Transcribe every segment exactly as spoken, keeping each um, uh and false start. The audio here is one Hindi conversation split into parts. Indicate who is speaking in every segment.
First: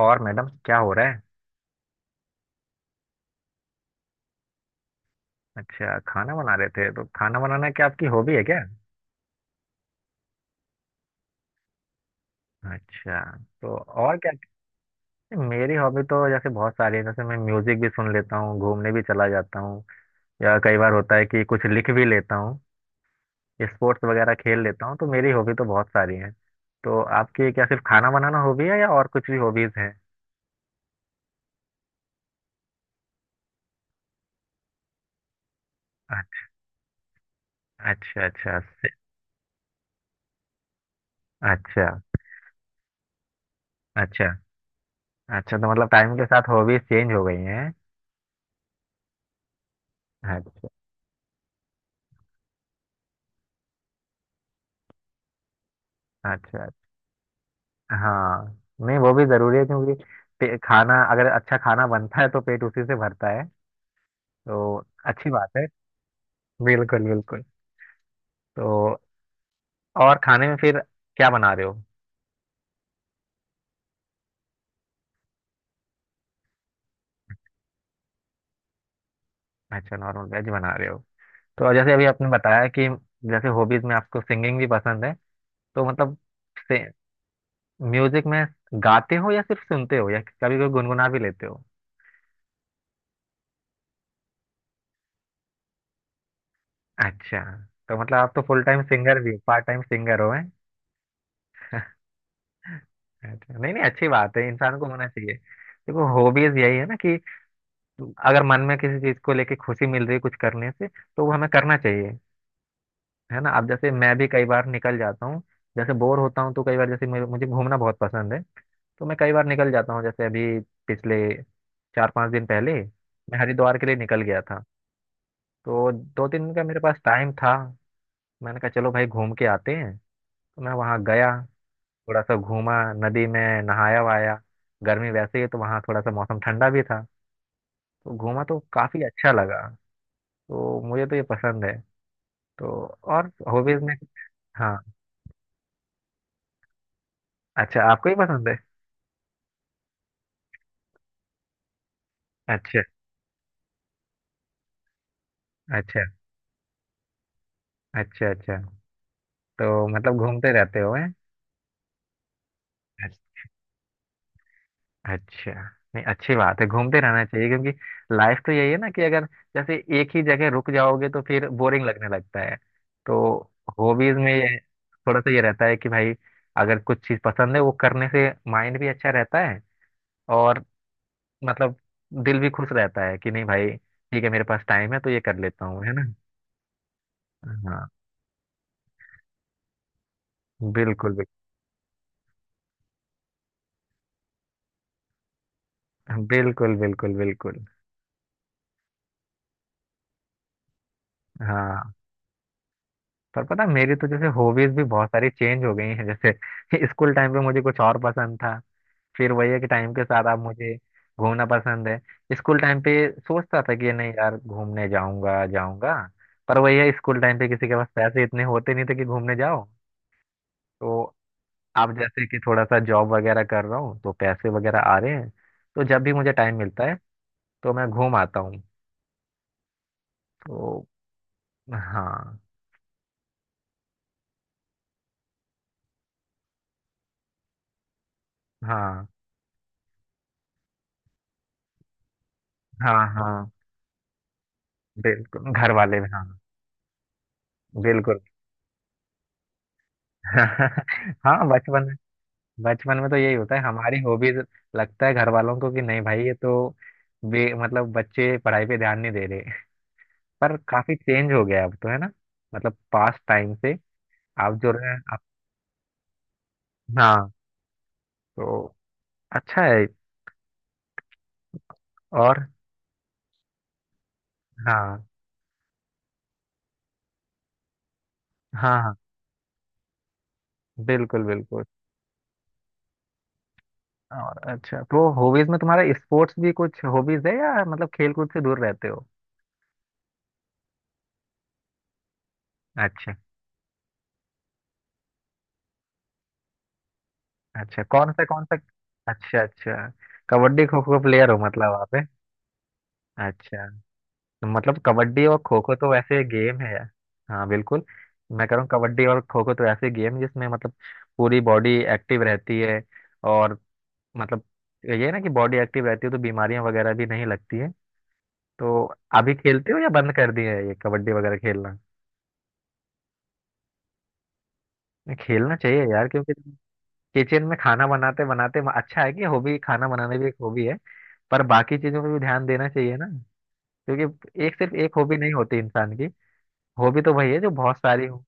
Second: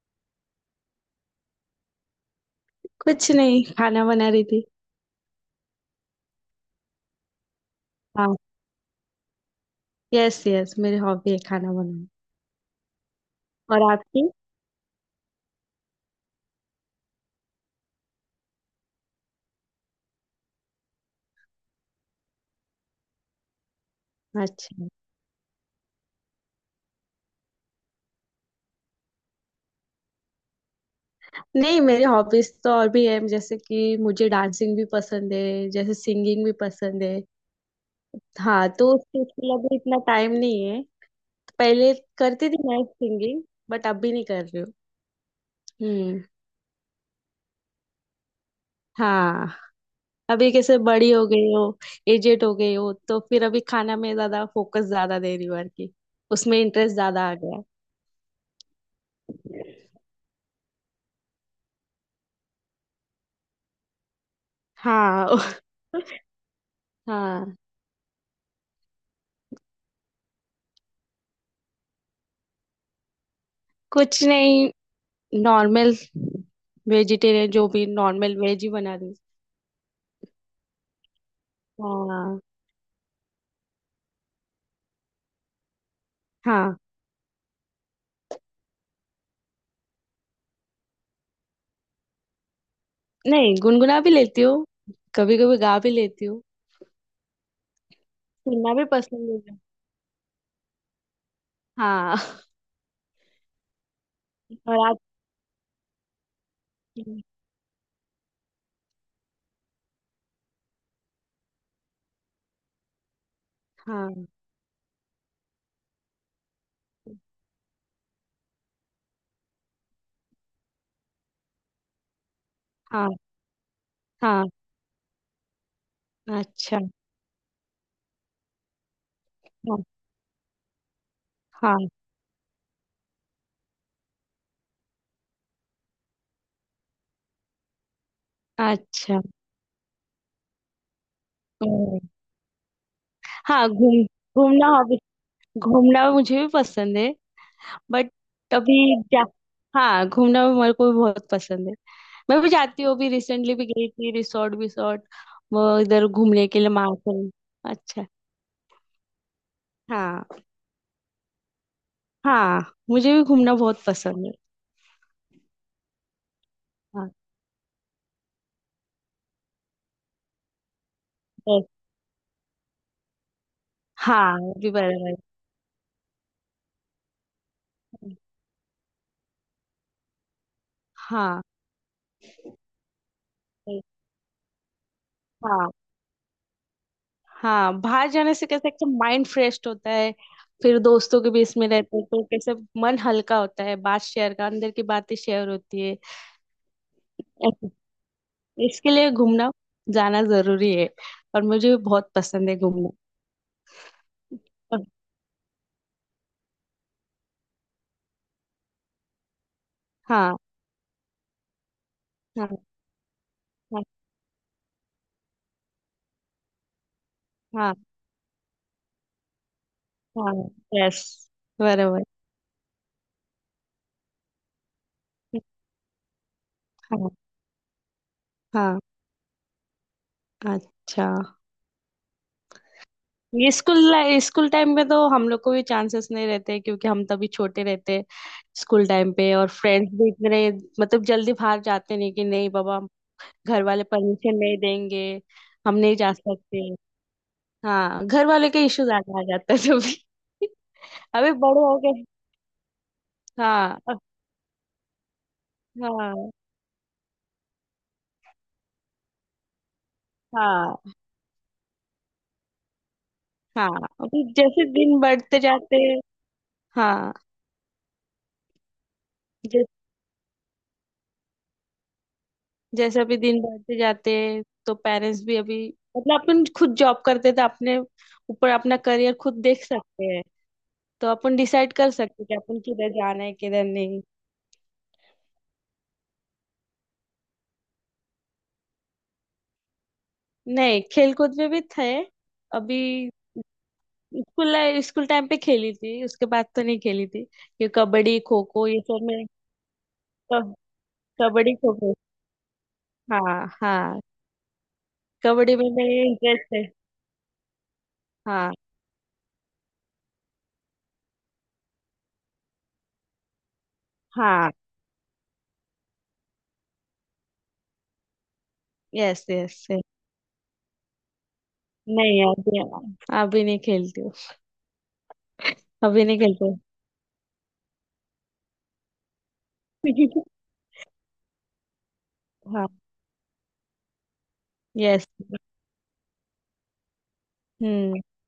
Speaker 1: और मैडम क्या हो रहा है।
Speaker 2: कुछ नहीं। खाना बना रही थी।
Speaker 1: अच्छा खाना बना रहे थे तो खाना बनाना क्या आपकी हॉबी
Speaker 2: हाँ।
Speaker 1: है क्या।
Speaker 2: यस, यस, मेरी हॉबी है खाना बनाना।
Speaker 1: अच्छा। तो
Speaker 2: और
Speaker 1: और
Speaker 2: आपकी?
Speaker 1: क्या। मेरी हॉबी तो जैसे बहुत सारी है। जैसे मैं म्यूजिक भी सुन लेता हूँ, घूमने भी चला जाता हूँ, या कई बार होता है कि कुछ लिख भी लेता हूँ, स्पोर्ट्स वगैरह खेल
Speaker 2: अच्छा।
Speaker 1: लेता हूँ। तो मेरी हॉबी तो बहुत सारी है। तो आपकी क्या सिर्फ खाना बनाना हॉबी है या और कुछ भी हॉबीज हैं।
Speaker 2: नहीं, मेरी हॉबीज तो और भी है, जैसे कि मुझे डांसिंग भी पसंद है, जैसे सिंगिंग भी पसंद है।
Speaker 1: अच्छा अच्छा
Speaker 2: हाँ, तो
Speaker 1: अच्छा।
Speaker 2: उस चीज के लिए अभी इतना टाइम नहीं है।
Speaker 1: अच्छा
Speaker 2: पहले करती थी मैं सिंगिंग। बट अभी नहीं
Speaker 1: अच्छा।
Speaker 2: कर रही हूँ।
Speaker 1: अच्छा तो मतलब टाइम
Speaker 2: हम्म।
Speaker 1: के साथ हॉबीज चेंज हो गई हैं।
Speaker 2: हाँ। अभी
Speaker 1: अच्छा।
Speaker 2: कैसे बड़ी हो गई हो। एजेड हो गई हो, तो फिर अभी खाना में ज्यादा फोकस ज्यादा दे रही हूँ। और की उसमें
Speaker 1: अच्छा।
Speaker 2: इंटरेस्ट ज्यादा आ गया।
Speaker 1: हाँ। नहीं वो भी जरूरी है क्योंकि पे- खाना अगर अच्छा खाना बनता है तो पेट उसी से भरता है। तो अच्छी
Speaker 2: हाँ।
Speaker 1: बात है। बिल्कुल बिल्कुल।
Speaker 2: हाँ।
Speaker 1: तो और खाने में फिर क्या बना रहे हो।
Speaker 2: कुछ नहीं। नॉर्मल। वेजिटेरियन, जो भी नॉर्मल वेज ही बना दी।
Speaker 1: अच्छा नॉर्मल वेज बना रहे हो। तो जैसे अभी आपने
Speaker 2: हाँ।
Speaker 1: बताया कि जैसे हॉबीज में आपको सिंगिंग भी पसंद है, तो मतलब
Speaker 2: हाँ।
Speaker 1: से म्यूजिक में गाते हो या सिर्फ सुनते हो या कभी कभी गुनगुना भी लेते हो।
Speaker 2: नहीं, गुनगुना भी लेती हूँ। कभी कभी गा भी लेती हूँ।
Speaker 1: अच्छा। तो मतलब आप तो फुल
Speaker 2: सुनना
Speaker 1: टाइम
Speaker 2: भी
Speaker 1: सिंगर
Speaker 2: पसंद
Speaker 1: भी
Speaker 2: है।
Speaker 1: पार्ट टाइम सिंगर हो।
Speaker 2: हाँ।
Speaker 1: अच्छा नहीं नहीं अच्छी बात है, इंसान को
Speaker 2: और आप?
Speaker 1: होना चाहिए। देखो हॉबीज यही है ना कि अगर मन में किसी चीज को लेके खुशी मिल रही है कुछ करने से तो वो हमें करना चाहिए। है ना। अब जैसे मैं भी
Speaker 2: हाँ।
Speaker 1: कई बार निकल जाता हूँ, जैसे बोर होता हूँ तो कई बार, जैसे मुझे मुझे घूमना बहुत पसंद है, तो मैं कई बार निकल जाता हूँ। जैसे अभी पिछले चार पांच दिन पहले
Speaker 2: हाँ।
Speaker 1: मैं हरिद्वार के लिए निकल गया
Speaker 2: हाँ।
Speaker 1: था। तो दो तीन दिन का
Speaker 2: अच्छा।
Speaker 1: मेरे पास टाइम था। मैंने कहा चलो भाई घूम के आते
Speaker 2: हाँ।
Speaker 1: हैं। तो मैं वहाँ गया,
Speaker 2: हाँ।
Speaker 1: थोड़ा सा घूमा, नदी में नहाया वहाया। गर्मी वैसे ही है, तो वहाँ थोड़ा सा मौसम ठंडा भी था। तो घूमा तो काफी
Speaker 2: अच्छा।
Speaker 1: अच्छा लगा। तो मुझे तो ये पसंद है।
Speaker 2: ओ।
Speaker 1: तो और
Speaker 2: हाँ,
Speaker 1: हॉबीज में
Speaker 2: घूम, घूमना
Speaker 1: हाँ।
Speaker 2: हॉबी। घूमना मुझे भी पसंद है।
Speaker 1: अच्छा आपको
Speaker 2: बट
Speaker 1: ही पसंद है।
Speaker 2: अभी जा हाँ, घूमना मेरे को भी बहुत पसंद है। मैं भी
Speaker 1: अच्छा
Speaker 2: जाती हूँ, अभी रिसेंटली भी गई थी, रिसोर्ट विसोर्ट। वो
Speaker 1: अच्छा।
Speaker 2: इधर घूमने के लिए मार्केट। अच्छा।
Speaker 1: अच्छा अच्छा। तो मतलब
Speaker 2: हाँ,
Speaker 1: घूमते रहते हो हैं।
Speaker 2: हाँ मुझे भी घूमना बहुत पसंद है।
Speaker 1: अच्छा। नहीं अच्छी बात है, घूमते
Speaker 2: हाँ।
Speaker 1: रहना चाहिए क्योंकि लाइफ तो यही है ना कि अगर जैसे एक ही जगह रुक जाओगे तो फिर
Speaker 2: yes।
Speaker 1: बोरिंग लगने लगता है। तो हॉबीज में
Speaker 2: हाँ, वो
Speaker 1: ये
Speaker 2: भी बराबर।
Speaker 1: थोड़ा सा ये रहता है कि भाई अगर कुछ चीज पसंद है वो करने से माइंड भी अच्छा रहता है और
Speaker 2: हाँ।
Speaker 1: मतलब दिल भी खुश रहता है कि नहीं भाई ठीक है मेरे पास टाइम है तो ये कर लेता
Speaker 2: हाँ।
Speaker 1: हूँ। है ना।
Speaker 2: हाँ,
Speaker 1: हाँ।
Speaker 2: बाहर जाने से कैसे एकदम माइंड फ्रेश होता है। फिर दोस्तों
Speaker 1: बिल्कुल
Speaker 2: के बीच में रहते हैं तो कैसे मन हल्का होता है, बात शेयर का, अंदर की बातें शेयर होती है।
Speaker 1: बिल्कुल बिल्कुल बिल्कुल बिल्कुल।
Speaker 2: ऐसे- इसके लिए घूमना जाना जरूरी है। और मुझे भी
Speaker 1: हाँ
Speaker 2: बहुत पसंद है घूमना।
Speaker 1: पर पता है, मेरी तो जैसे हॉबीज भी
Speaker 2: और-
Speaker 1: बहुत सारी चेंज हो गई हैं। जैसे स्कूल टाइम पे मुझे कुछ और पसंद था। फिर वही है कि टाइम के साथ
Speaker 2: हाँ।
Speaker 1: आप मुझे घूमना पसंद है।
Speaker 2: हाँ।
Speaker 1: स्कूल टाइम पे सोचता था
Speaker 2: हाँ।
Speaker 1: कि नहीं यार घूमने जाऊंगा जाऊंगा। पर वही है, स्कूल टाइम पे किसी
Speaker 2: हाँ।
Speaker 1: के पास पैसे इतने होते नहीं थे कि घूमने जाओ।
Speaker 2: हाँ। यस।
Speaker 1: तो आप
Speaker 2: बराबर।
Speaker 1: जैसे कि थोड़ा सा जॉब वगैरह कर रहा हूँ तो पैसे वगैरह आ रहे हैं। तो जब भी मुझे टाइम मिलता है
Speaker 2: हाँ।
Speaker 1: तो मैं घूम आता हूँ।
Speaker 2: हाँ।
Speaker 1: तो
Speaker 2: अच्छा।
Speaker 1: हाँ।
Speaker 2: ये स्कूल, स्कूल टाइम में तो हम लोग को भी चांसेस नहीं रहते, क्योंकि हम तभी छोटे रहते। स्कूल
Speaker 1: हाँ
Speaker 2: टाइम पे और फ्रेंड्स भी इतने, मतलब जल्दी बाहर जाते नहीं कि नहीं बाबा,
Speaker 1: हाँ। हाँ
Speaker 2: घर वाले परमिशन नहीं देंगे,
Speaker 1: बिल्कुल घर
Speaker 2: हम नहीं
Speaker 1: वाले भी,
Speaker 2: जा
Speaker 1: हाँ
Speaker 2: सकते। हाँ,
Speaker 1: बिल्कुल।
Speaker 2: घर वाले के इश्यूज आ आ जाते हैं तभी। अभी
Speaker 1: हाँ
Speaker 2: बड़े हो
Speaker 1: बचपन।
Speaker 2: गए।
Speaker 1: बचपन में तो यही होता है,
Speaker 2: हाँ।
Speaker 1: हमारी
Speaker 2: अब-
Speaker 1: हॉबीज लगता है घर वालों को कि नहीं
Speaker 2: हाँ।
Speaker 1: भाई ये तो बे मतलब बच्चे पढ़ाई पे ध्यान नहीं दे रहे। पर
Speaker 2: हाँ।
Speaker 1: काफी चेंज हो गया है अब तो, है ना। मतलब पास्ट टाइम
Speaker 2: हाँ।
Speaker 1: से
Speaker 2: अभी
Speaker 1: आप
Speaker 2: जैसे
Speaker 1: जो रहे
Speaker 2: दिन
Speaker 1: आप,
Speaker 2: बढ़ते जाते हैं। हाँ।
Speaker 1: हाँ। तो अच्छा है। और
Speaker 2: जैसे अभी दिन बढ़ते जाते हैं तो
Speaker 1: हाँ
Speaker 2: पेरेंट्स भी अभी, मतलब अपन खुद जॉब करते तो अपने ऊपर अपना
Speaker 1: हाँ हाँ।
Speaker 2: करियर खुद देख सकते हैं। तो
Speaker 1: बिल्कुल
Speaker 2: अपन
Speaker 1: बिल्कुल।
Speaker 2: डिसाइड कर सकते हैं कि अपन किधर जाना है किधर नहीं।
Speaker 1: और अच्छा तो हॉबीज में तुम्हारा स्पोर्ट्स भी कुछ हॉबीज है या मतलब खेल कूद से दूर रहते हो।
Speaker 2: नहीं, खेल कूद में भी थे। अभी
Speaker 1: अच्छा।
Speaker 2: स्कूल, स्कूल टाइम पे खेली थी, उसके बाद तो नहीं खेली थी। ये
Speaker 1: अच्छा कौन
Speaker 2: कबड्डी,
Speaker 1: सा
Speaker 2: खो
Speaker 1: कौन सा।
Speaker 2: खो, ये सब में।
Speaker 1: अच्छा अच्छा।
Speaker 2: कब,
Speaker 1: कबड्डी खो खो प्लेयर हो
Speaker 2: कबड्डी
Speaker 1: मतलब
Speaker 2: खो खो।
Speaker 1: आप है?
Speaker 2: हाँ,
Speaker 1: अच्छा।
Speaker 2: हाँ।
Speaker 1: मतलब कबड्डी और
Speaker 2: कबड्डी
Speaker 1: खो
Speaker 2: में
Speaker 1: खो तो
Speaker 2: मेरे
Speaker 1: ऐसे
Speaker 2: इंटरेस्ट
Speaker 1: गेम
Speaker 2: है।
Speaker 1: है। हाँ बिल्कुल। मैं
Speaker 2: हाँ।
Speaker 1: कह रहा हूँ कबड्डी और खो खो तो ऐसे गेम है जिसमें मतलब पूरी बॉडी एक्टिव रहती है और मतलब
Speaker 2: हाँ।
Speaker 1: ये है ना कि बॉडी एक्टिव रहती है तो बीमारियां वगैरह भी नहीं लगती है। तो
Speaker 2: यस,
Speaker 1: अभी
Speaker 2: यस।
Speaker 1: खेलते हो या बंद कर दिए है ये कबड्डी वगैरह खेलना।
Speaker 2: नहीं, अभी, अभी नहीं खेलती हूँ।
Speaker 1: नहीं, खेलना चाहिए
Speaker 2: अभी
Speaker 1: यार
Speaker 2: नहीं
Speaker 1: क्योंकि
Speaker 2: खेलती।
Speaker 1: किचन में खाना बनाते बनाते, अच्छा है कि हॉबी खाना बनाने भी एक हॉबी है, पर बाकी चीजों पे भी ध्यान
Speaker 2: हाँ।
Speaker 1: देना चाहिए ना। क्योंकि एक सिर्फ एक
Speaker 2: यस।
Speaker 1: हॉबी नहीं होती इंसान की। हॉबी तो वही है जो बहुत
Speaker 2: हम्म।
Speaker 1: सारी हो।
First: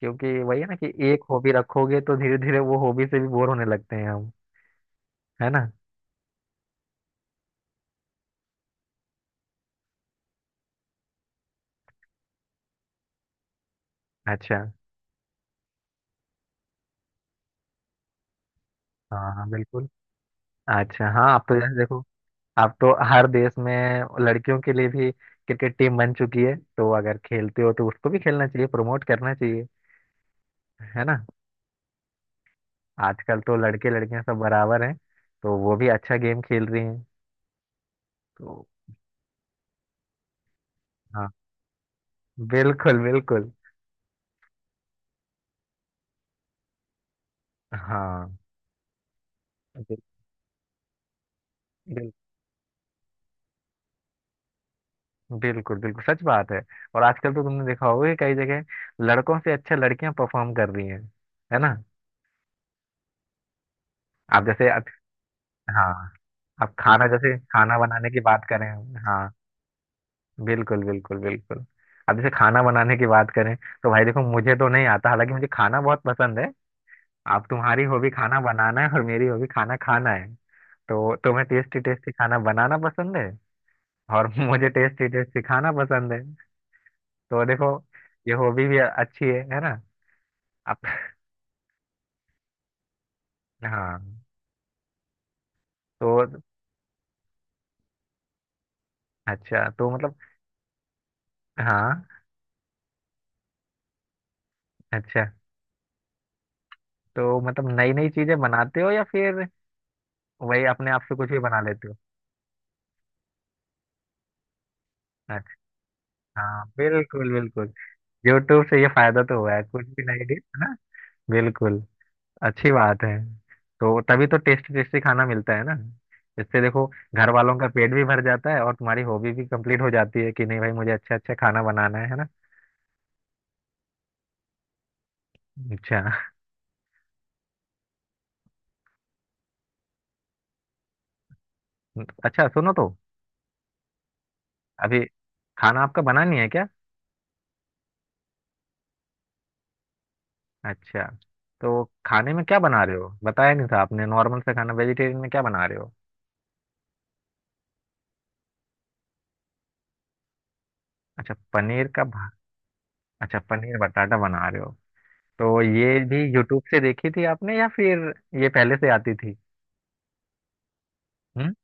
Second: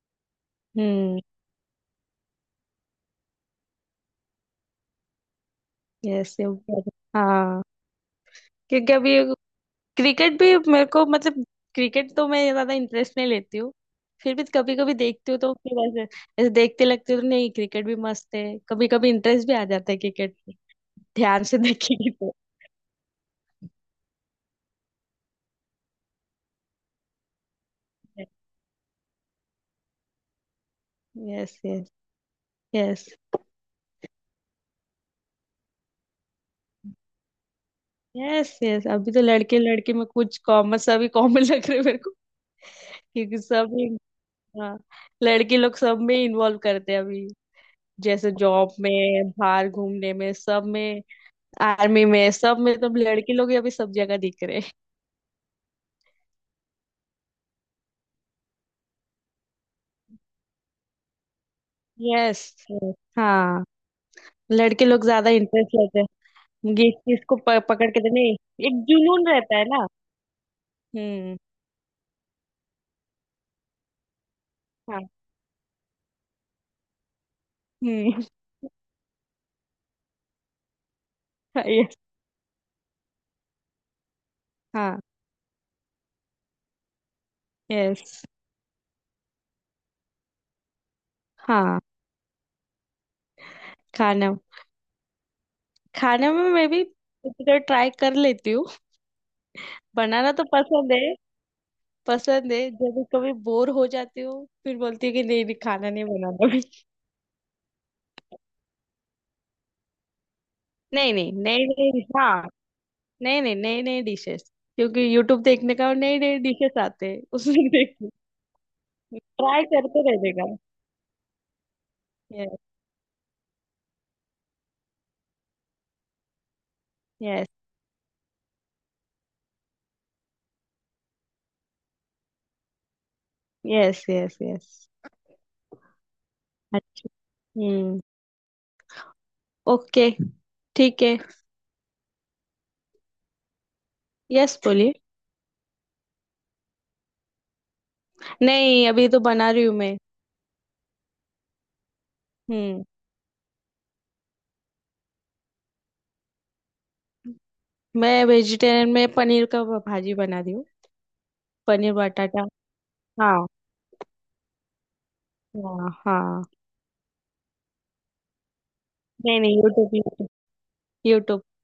Speaker 1: क्योंकि वही है ना कि
Speaker 2: हम्म।
Speaker 1: एक हॉबी रखोगे तो धीरे धीरे वो हॉबी से भी बोर होने लगते हैं हम। है ना।
Speaker 2: यस। हाँ। क्योंकि अभी क्रिकेट भी मेरे को मतलब, क्रिकेट तो मैं ज्यादा इंटरेस्ट नहीं लेती हूँ। फिर भी
Speaker 1: अच्छा
Speaker 2: कभी कभी देखती हूँ, तो फिर ऐसे, ऐसे देखते लगते हूँ तो नहीं, क्रिकेट भी मस्त है, कभी कभी
Speaker 1: हाँ
Speaker 2: इंटरेस्ट
Speaker 1: हाँ
Speaker 2: भी आ
Speaker 1: बिल्कुल।
Speaker 2: जाता है क्रिकेट में।
Speaker 1: अच्छा हाँ
Speaker 2: ध्यान
Speaker 1: आप तो
Speaker 2: से
Speaker 1: जैसे देखो,
Speaker 2: देखेगी तो।
Speaker 1: आप तो हर देश में लड़कियों के लिए भी क्रिकेट टीम बन चुकी है, तो अगर खेलते हो तो उसको भी खेलना चाहिए, प्रमोट करना चाहिए। है ना।
Speaker 2: Yes, yes. यस।
Speaker 1: आजकल तो लड़के लड़कियां सब बराबर हैं, तो वो भी अच्छा गेम खेल रही हैं।
Speaker 2: यस,
Speaker 1: तो
Speaker 2: यस, अभी तो लड़के, लड़के में कुछ कॉमन, सभी
Speaker 1: हाँ
Speaker 2: कॉमन लग रहे हैं मेरे को।
Speaker 1: बिल्कुल
Speaker 2: क्योंकि
Speaker 1: बिल्कुल।
Speaker 2: सब ही- हाँ, लड़के लोग सब में इन्वॉल्व करते हैं अभी। जैसे
Speaker 1: हाँ
Speaker 2: जॉब में, बाहर घूमने में सब में, आर्मी
Speaker 1: बिल-
Speaker 2: में सब में, तो लड़के लोग ही अभी सब जगह दिख रहे हैं।
Speaker 1: बिल्कुल बिल्कुल सच बात है। और आजकल तो तुमने देखा होगा कि कई जगह लड़कों से अच्छा लड़कियां परफॉर्म कर रही हैं। है ना।
Speaker 2: यस। हाँ।
Speaker 1: आप जैसे अब
Speaker 2: लड़के लोग ज्यादा इंटरेस्ट
Speaker 1: हाँ,
Speaker 2: लेते
Speaker 1: अब
Speaker 2: हैं। ये
Speaker 1: खाना
Speaker 2: चीज
Speaker 1: जैसे
Speaker 2: को प,
Speaker 1: खाना
Speaker 2: पकड़ के
Speaker 1: बनाने
Speaker 2: तो
Speaker 1: की
Speaker 2: नहीं,
Speaker 1: बात करें।
Speaker 2: एक
Speaker 1: हाँ
Speaker 2: जुनून रहता है ना।
Speaker 1: बिल्कुल बिल्कुल
Speaker 2: हम्म।
Speaker 1: बिल्कुल। अब जैसे खाना बनाने की बात करें तो भाई देखो मुझे तो नहीं आता,
Speaker 2: हाँ।
Speaker 1: हालांकि मुझे खाना बहुत पसंद है। अब तुम्हारी हॉबी
Speaker 2: हम्म।
Speaker 1: खाना बनाना है और मेरी हॉबी खाना खाना है। तो तुम्हें टेस्टी
Speaker 2: यस।
Speaker 1: टेस्टी खाना बनाना पसंद है और मुझे
Speaker 2: हाँ।
Speaker 1: टेस्टी टेस्टी खाना पसंद है। तो देखो
Speaker 2: यस।
Speaker 1: ये हॉबी भी अच्छी है है ना।
Speaker 2: हाँ।
Speaker 1: हाँ।
Speaker 2: खाना,
Speaker 1: तो
Speaker 2: खाने में मैं भी तो ट्राई कर लेती हूँ।
Speaker 1: अच्छा तो मतलब
Speaker 2: बनाना तो पसंद है।
Speaker 1: हाँ।
Speaker 2: पसंद है, जब भी कभी बोर हो जाती हूँ फिर बोलती हूँ कि
Speaker 1: अच्छा
Speaker 2: नहीं नहीं, खाना नहीं बनाना। अभी
Speaker 1: तो मतलब नई नई चीजें बनाते हो या फिर वही अपने आप
Speaker 2: नहीं
Speaker 1: से कुछ
Speaker 2: नहीं
Speaker 1: भी बना
Speaker 2: नहीं
Speaker 1: लेते हो।
Speaker 2: नहीं, हाँ नहीं नहीं, नई नई डिशेस, क्योंकि यूट्यूब
Speaker 1: अच्छा।
Speaker 2: देखने का और नई नई
Speaker 1: हाँ
Speaker 2: डिशेस आते हैं
Speaker 1: बिल्कुल
Speaker 2: उसमें
Speaker 1: बिल्कुल।
Speaker 2: देख।
Speaker 1: यूट्यूब से ये फायदा तो हुआ
Speaker 2: ट्राई
Speaker 1: है कुछ भी
Speaker 2: करते
Speaker 1: नई
Speaker 2: रहने
Speaker 1: डिश
Speaker 2: का।
Speaker 1: है ना। बिल्कुल। अच्छी बात है। तो तभी तो टेस्टी टेस्टी खाना मिलता है ना। इससे देखो घर
Speaker 2: यस,
Speaker 1: वालों का पेट भी भर जाता है और तुम्हारी हॉबी भी कंप्लीट हो जाती है कि नहीं भाई मुझे अच्छा अच्छा खाना बनाना है। है ना।
Speaker 2: Yes, yes, yes.
Speaker 1: अच्छा।
Speaker 2: अच्छा। हम्म। ओके। ठीक है।
Speaker 1: अच्छा सुनो तो,
Speaker 2: यस, बोलिए।
Speaker 1: अभी खाना आपका बना नहीं है क्या।
Speaker 2: नहीं, अभी तो बना रही हूँ मैं।
Speaker 1: अच्छा। तो खाने में क्या बना
Speaker 2: हम्म।
Speaker 1: रहे हो, बताया नहीं था आपने, नॉर्मल से खाना वेजिटेरियन में क्या बना रहे हो।
Speaker 2: मैं वेजिटेरियन में पनीर का भा- भाजी बना रही हूँ।
Speaker 1: अच्छा पनीर
Speaker 2: पनीर
Speaker 1: का भा...
Speaker 2: बटाटा।
Speaker 1: अच्छा
Speaker 2: हाँ।
Speaker 1: पनीर बटाटा बना रहे हो। तो
Speaker 2: हाँ,
Speaker 1: ये भी
Speaker 2: हाँ।
Speaker 1: यूट्यूब से देखी थी आपने या फिर ये पहले से आती थी।
Speaker 2: नहीं नहीं, यूट्यूब, यूट्यूब।
Speaker 1: हम्म।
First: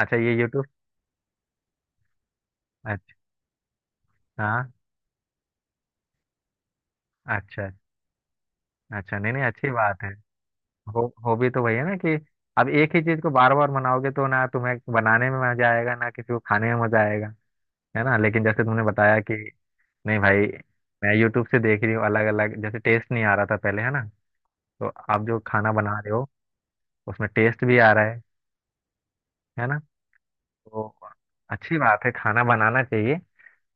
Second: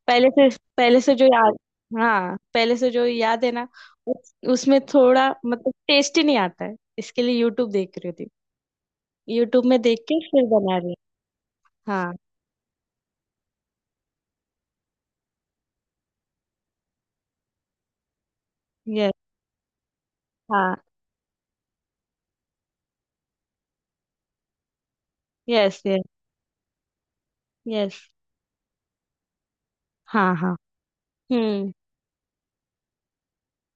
Speaker 1: अच्छा
Speaker 2: पहले
Speaker 1: ये
Speaker 2: से,
Speaker 1: यूट्यूब।
Speaker 2: पहले से जो याद, हाँ पहले से जो
Speaker 1: अच्छा
Speaker 2: याद है ना। उस,
Speaker 1: हाँ।
Speaker 2: उसमें थोड़ा मतलब टेस्ट ही नहीं आता है, इसके लिए
Speaker 1: अच्छा
Speaker 2: यूट्यूब देख रही थी।
Speaker 1: अच्छा। नहीं नहीं
Speaker 2: यूट्यूब
Speaker 1: अच्छी
Speaker 2: में
Speaker 1: बात
Speaker 2: देख
Speaker 1: है।
Speaker 2: के फिर बना रही हूँ।
Speaker 1: हो हॉबी तो वही है ना कि
Speaker 2: हाँ।
Speaker 1: अब एक ही चीज को बार बार बनाओगे तो ना तुम्हें बनाने में मजा आएगा ना किसी को खाने में मजा आएगा। है ना। लेकिन जैसे तुमने
Speaker 2: यस।
Speaker 1: बताया कि नहीं भाई
Speaker 2: हाँ।
Speaker 1: मैं यूट्यूब से देख रही हूँ अलग अलग, जैसे टेस्ट नहीं आ रहा था पहले, है ना। तो आप जो खाना
Speaker 2: यस,
Speaker 1: बना
Speaker 2: यस,
Speaker 1: रहे हो उसमें टेस्ट भी आ
Speaker 2: यस।
Speaker 1: रहा है है ना।
Speaker 2: हाँ, हाँ।
Speaker 1: तो
Speaker 2: हम्म।
Speaker 1: अच्छी बात है, खाना बनाना चाहिए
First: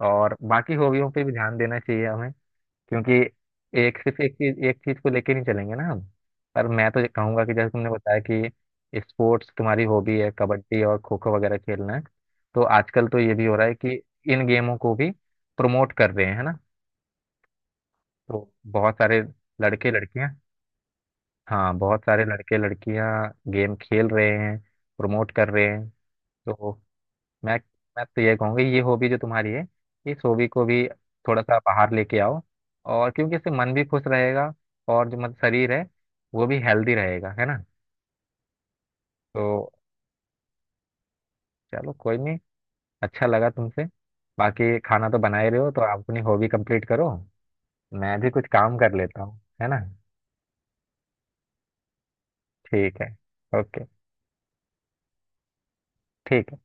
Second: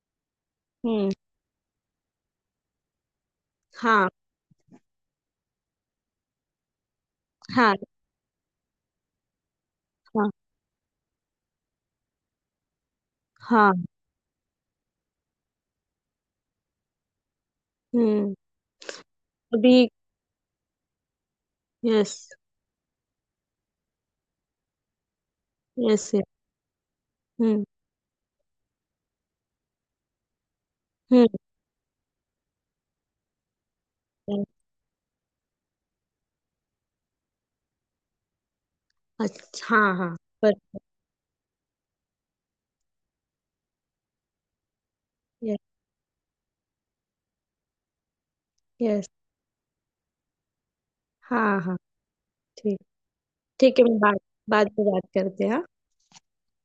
Speaker 1: और बाकी हॉबियों
Speaker 2: हम्म।
Speaker 1: पे भी ध्यान देना चाहिए हमें। क्योंकि एक
Speaker 2: हाँ,
Speaker 1: सिर्फ एक चीज एक चीज को लेके नहीं चलेंगे ना हम। पर मैं तो ये कहूंगा कि जैसे
Speaker 2: हाँ,
Speaker 1: तुमने बताया कि स्पोर्ट्स तुम्हारी हॉबी
Speaker 2: हाँ,
Speaker 1: है, कबड्डी और खो खो वगैरह खेलना है, तो आजकल तो ये भी हो रहा है
Speaker 2: हाँ।
Speaker 1: कि इन गेमों को भी प्रमोट कर रहे हैं, है ना।
Speaker 2: हम्म।
Speaker 1: तो बहुत सारे
Speaker 2: अभी।
Speaker 1: लड़के लड़कियां, हाँ बहुत
Speaker 2: यस,
Speaker 1: सारे लड़के लड़कियां गेम खेल रहे हैं, प्रमोट कर रहे हैं।
Speaker 2: यस।
Speaker 1: तो मैं
Speaker 2: हम्म।
Speaker 1: मैं तो ये कहूँगी ये हॉबी जो तुम्हारी है, इस हॉबी को भी
Speaker 2: हम्म।
Speaker 1: थोड़ा सा बाहर लेके आओ। और क्योंकि इससे मन भी खुश रहेगा और जो मतलब शरीर है वो भी हेल्दी रहेगा, है ना। तो
Speaker 2: अच्छा। हाँ, हाँ। पर,
Speaker 1: चलो कोई नहीं, अच्छा लगा तुमसे। बाकी खाना तो बना ही रहे
Speaker 2: यस,
Speaker 1: हो तो आप अपनी हॉबी कंप्लीट करो, मैं भी कुछ काम कर
Speaker 2: यस,
Speaker 1: लेता हूँ, है ना।
Speaker 2: हाँ, हाँ, ठीक।
Speaker 1: ठीक है।
Speaker 2: ठीक है,
Speaker 1: ओके।
Speaker 2: मैं बाद बाद में बात करते हैं, हाँ?
Speaker 1: ठीक है।